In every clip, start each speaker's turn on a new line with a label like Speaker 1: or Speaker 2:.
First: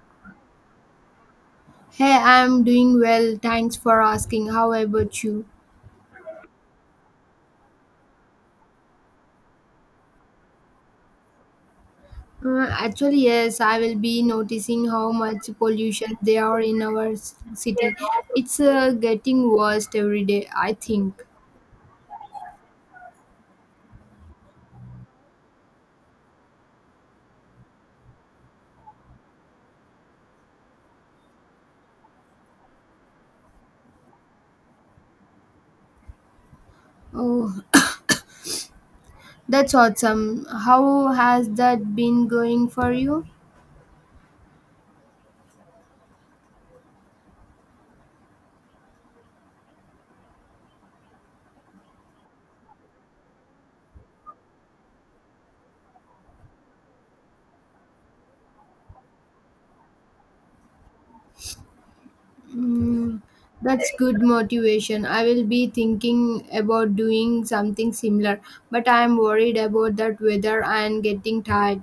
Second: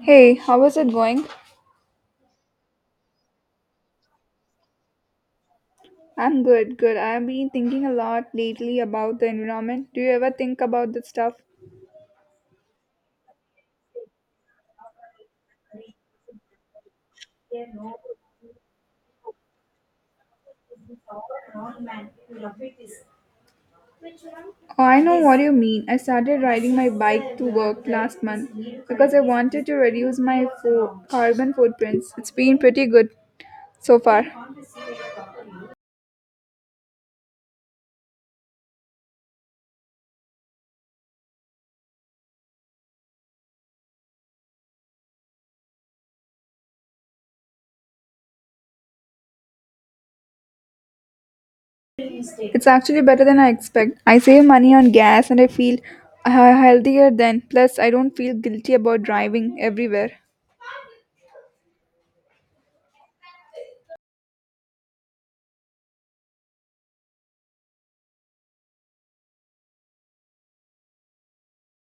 Speaker 1: Hey, how is it going?
Speaker 2: Hey, I'm doing well. Thanks for asking. How about you?
Speaker 1: I'm good. I've been thinking a lot lately about the environment. Do you ever think about this stuff?
Speaker 2: Actually, yes, I will be noticing how much pollution there are in our city. It's getting worse every day, I think.
Speaker 1: Oh, I know what you mean. I started riding my bike to work last month because I wanted to reduce my carbon footprints. It's been pretty good so far.
Speaker 2: Oh, that's awesome. How has that been going for you?
Speaker 1: It's actually better than I expect. I save money on gas and I feel healthier then. Plus, I don't feel guilty about driving everywhere.
Speaker 2: Mm, that's good motivation. I will be thinking about doing something similar, but I'm worried about that weather and getting tired.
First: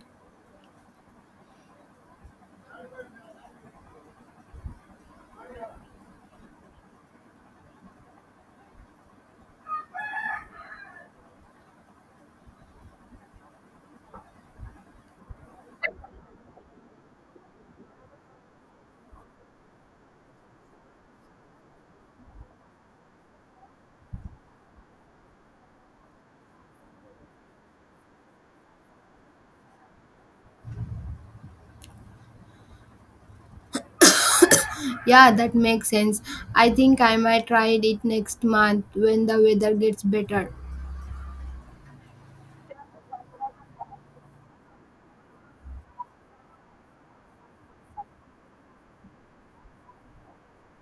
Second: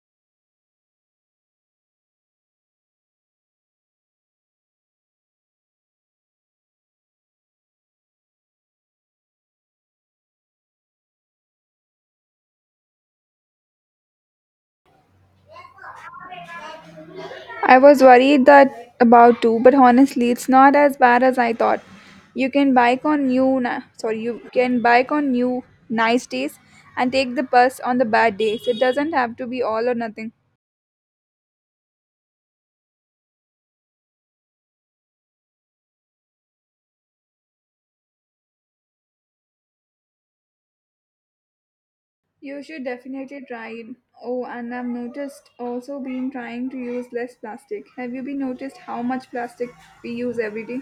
Speaker 1: I was worried that about too, but honestly, it's not as bad as I thought. You can bike on you can bike on new nice days and take the bus on the bad days. It doesn't have to be all or nothing.
Speaker 2: Yeah, that makes sense. I think I might try it next month when the weather gets better.
Speaker 1: You should definitely try it. Oh, and I've noticed also been trying to use less plastic. Have you been noticed how much plastic we use every day?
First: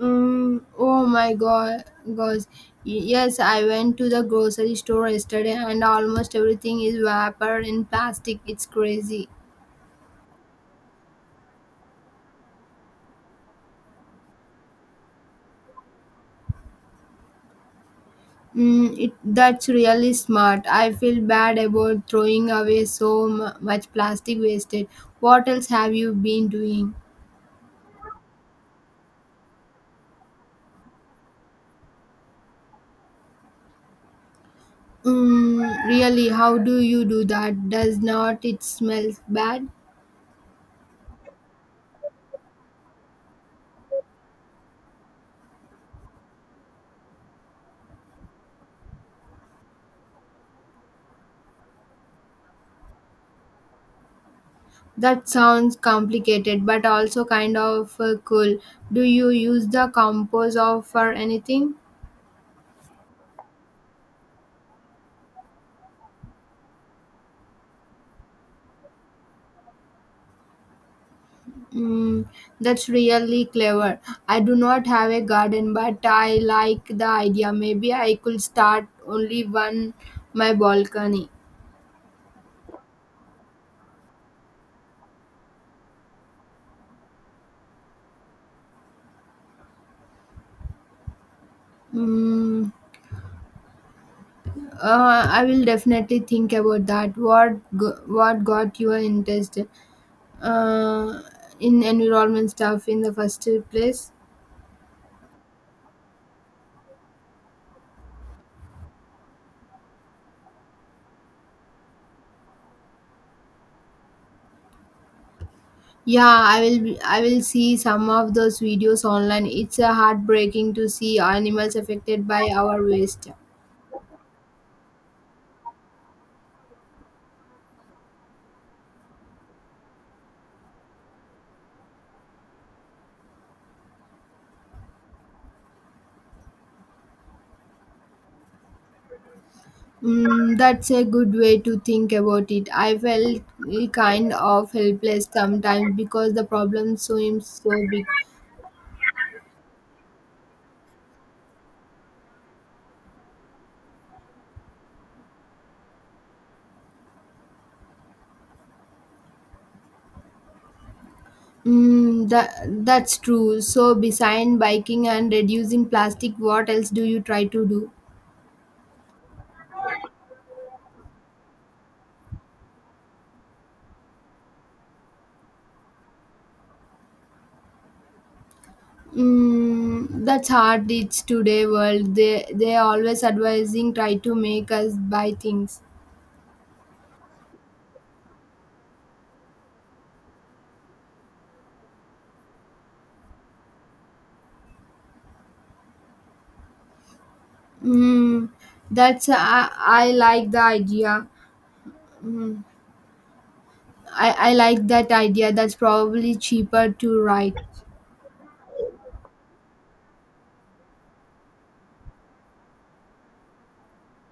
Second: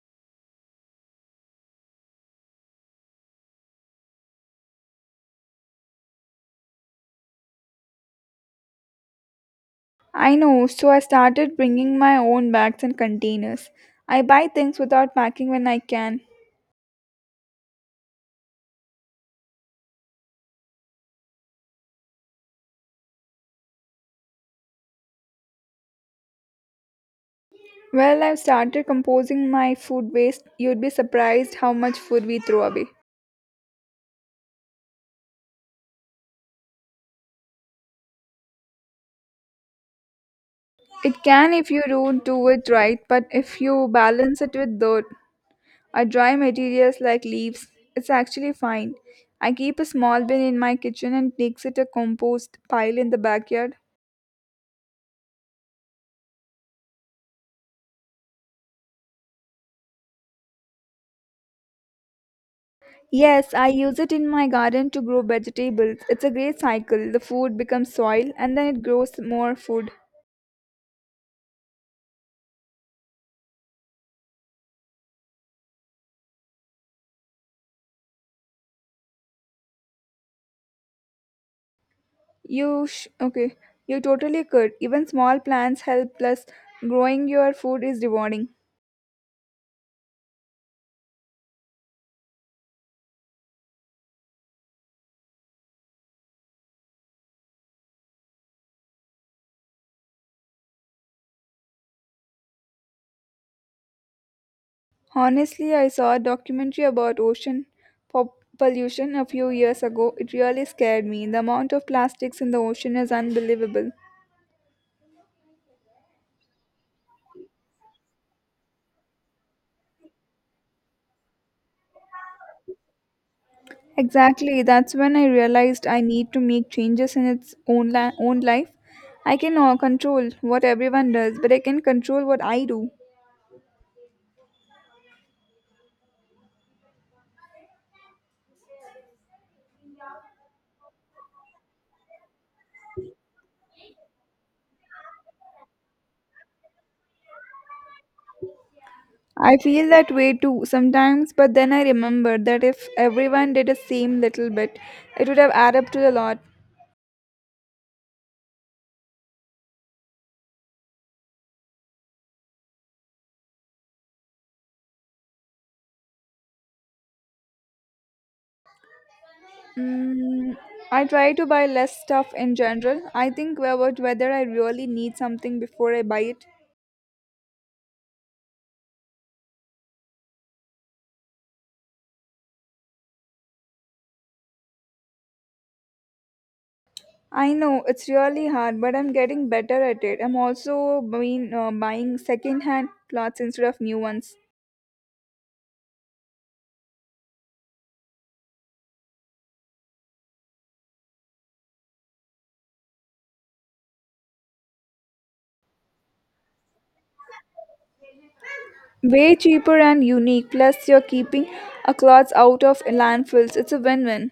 Speaker 2: Oh my god, gosh. Yes, I went to the grocery store yesterday and almost everything is wrapper in plastic. It's crazy.
Speaker 1: I know, so I started bringing my own bags and containers. I buy things without packing when I can.
Speaker 2: Mm, that's really smart. I feel bad about throwing away so much plastic wasted. What else have you been doing?
Speaker 1: Well, I've started composing my food waste. You'd be surprised how much food we throw away.
Speaker 2: Mm, really, how do you do that? Does not it smell bad?
Speaker 1: It can if you don't do it right, but if you balance it with dirt or dry materials like leaves, it's actually fine. I keep a small bin in my kitchen and makes it a compost pile in the backyard.
Speaker 2: That sounds complicated, but also kind of cool. Do you use the composer for anything?
Speaker 1: Yes, I use it in my garden to grow vegetables. It's a great cycle. The food becomes soil and then it grows more food.
Speaker 2: Mm, that's really clever. I do not have a garden, but I like the idea. Maybe I could start only one my balcony.
Speaker 1: Okay? You totally could. Even small plants help. Plus, growing your food is rewarding.
Speaker 2: Mm, I will definitely think about that. What got your interest uh, in environment stuff in the first place?
Speaker 1: Honestly, I saw a documentary about ocean pollution a few years ago. It really scared me. The amount of plastics in the ocean is unbelievable.
Speaker 2: Yeah, I will see some of those videos online. It's heartbreaking to see animals affected by our waste.
Speaker 1: Exactly. That's when I realized I need to make changes in its own life. I can control what everyone does, but I can control what I do.
Speaker 2: Mm, that's a good way to think about it. I felt kind of helpless sometimes because the problem seems so big.
Speaker 1: I feel that way too sometimes, but then I remember that if everyone did the same little bit, it would have added up to a lot.
Speaker 2: Mm, that's true. So, besides biking and reducing plastic, what else do you try to do?
Speaker 1: Mm, I try to buy less stuff in general. I think about whether I really need something before I buy it.
Speaker 2: Mm, that's hard. It's today world. They always advising try to make us buy things.
Speaker 1: I know it's really hard, but I'm getting better at it. I'm also buying second-hand clothes instead of new ones.
Speaker 2: Mm, that's I like the idea. Mm, I like that idea. That's probably cheaper to write.
Speaker 1: Way cheaper and unique. Plus, you're keeping a clothes out of landfills. It's a win-win.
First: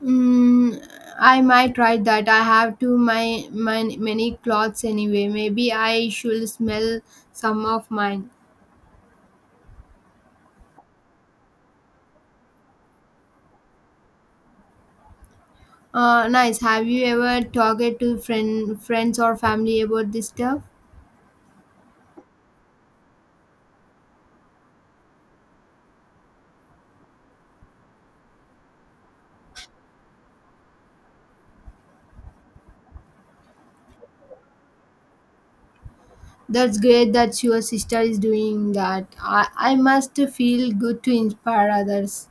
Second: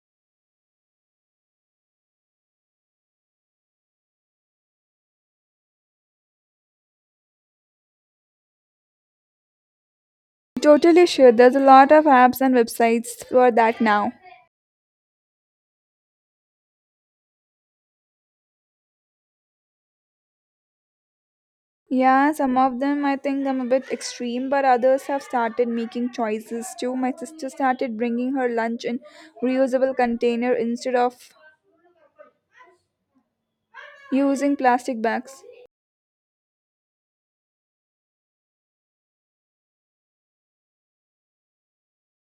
Speaker 2: Mm, I might try that. I have too my many clothes anyway. Maybe I should smell some of mine.
Speaker 1: Totally sure. There's a lot of apps and websites for that now.
Speaker 2: Nice. Have you ever talked to friends or family about this stuff?
Speaker 1: Yeah, some of them I think I'm a bit extreme, but others have started making choices too. My sister started bringing her lunch in reusable container instead of using plastic bags.
Speaker 2: That's great that your sister is doing that. I must feel good to inspire others.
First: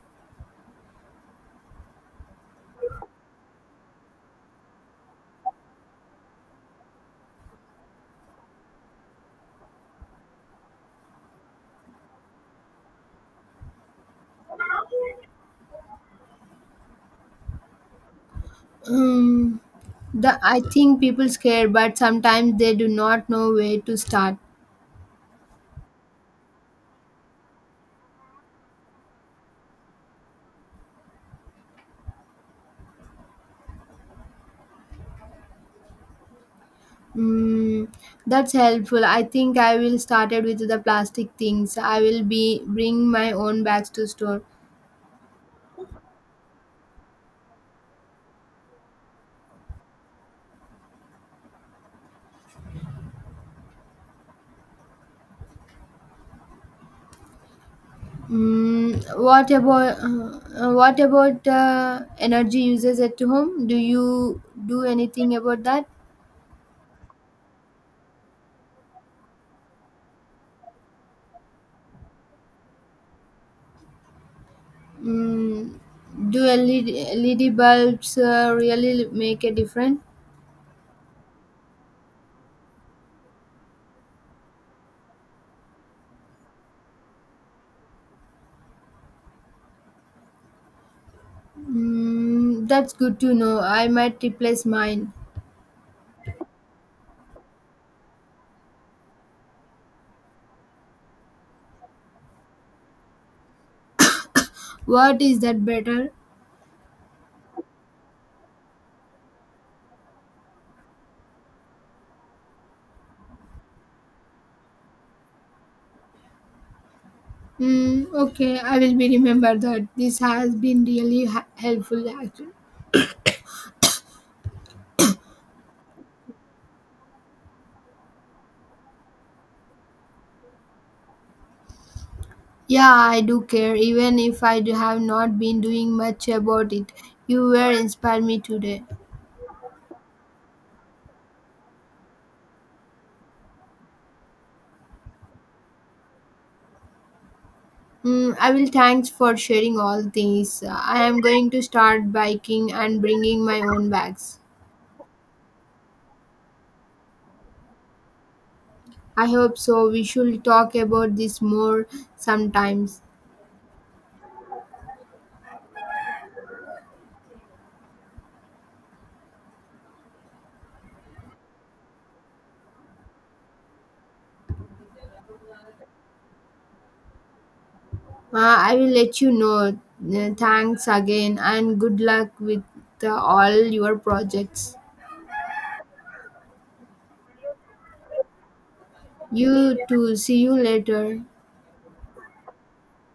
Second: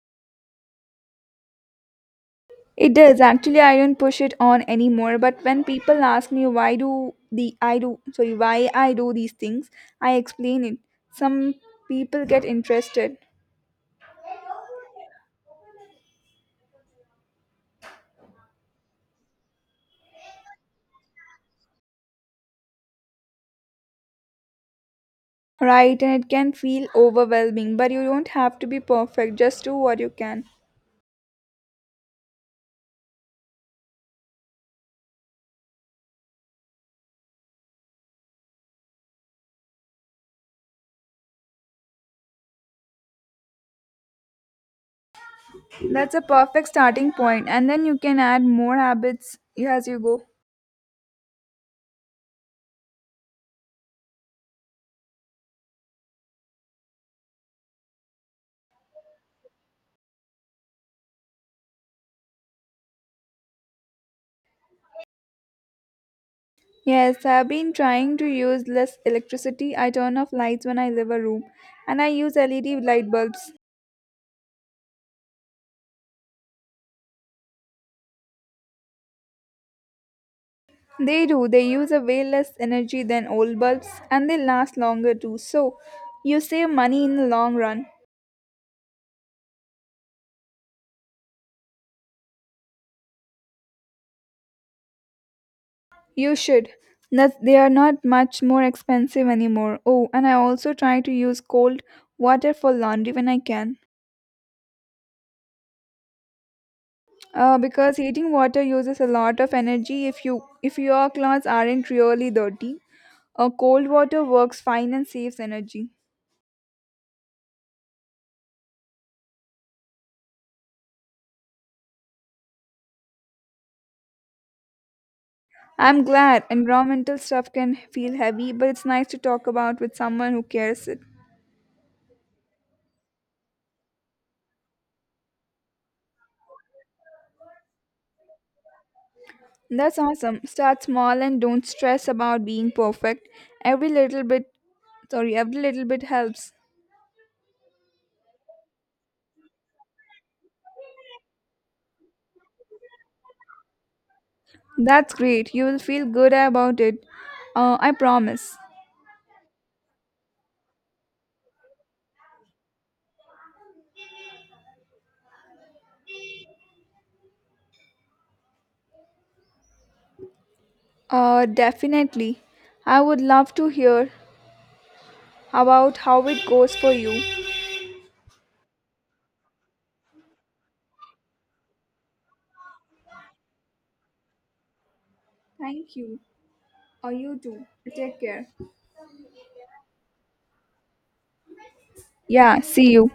Speaker 1: It does actually. I don't push it on anymore. But when people ask me why I do these things, I explain it. Some people get interested.
Speaker 2: Um, the I think people scared, but sometimes they do not know where to start.
Speaker 1: Right, and it can feel overwhelming, but you don't have to be perfect. Just do what you can.
Speaker 2: Mm, that's helpful. I think I will started with the plastic things. I will be bring my own bags to store.
Speaker 1: That's a perfect starting point, and then you can add more habits as you go.
Speaker 2: Mm, what about energy uses at home? Do you do anything about that?
Speaker 1: Yes, I've been trying to use less electricity. I turn off lights when I leave a room, and I use LED light bulbs.
Speaker 2: Mm, do LED bulbs really make a difference?
Speaker 1: They do, they use a way less energy than old bulbs, and they last longer too. So, you save money in the long run.
Speaker 2: Mm, that's good to know. I might replace mine.
Speaker 1: You should. That they are not much more expensive anymore. Oh, and I also try to use cold water for laundry when I can.
Speaker 2: What is that better?
Speaker 1: Because heating water uses a lot of energy if your clothes aren't really dirty. Cold water works fine and saves energy.
Speaker 2: Mm, okay, I will be remember that. This has been really helpful. Actually.
Speaker 1: I'm glad environmental stuff can feel heavy, but it's nice to talk about with someone who cares it.
Speaker 2: Yeah, I do care, even if I do have not been doing much about it. You were inspired me today.
Speaker 1: That's awesome. Start small and don't stress about being perfect. Every little bit, every little bit helps.
Speaker 2: Mm, I will thanks for sharing all these. I am going to start biking and bringing my own bags.
Speaker 1: That's great. You will feel good about it. I promise.
Speaker 2: I hope so. We should talk about this more sometimes.
Speaker 1: Definitely. I would love to hear about how it goes for you.
Speaker 2: I will let you know. Thanks again and good luck with all your projects.
Speaker 1: Thank you. Or you too. Take care.
Speaker 2: You too. See you later.
Speaker 1: Yeah, see you.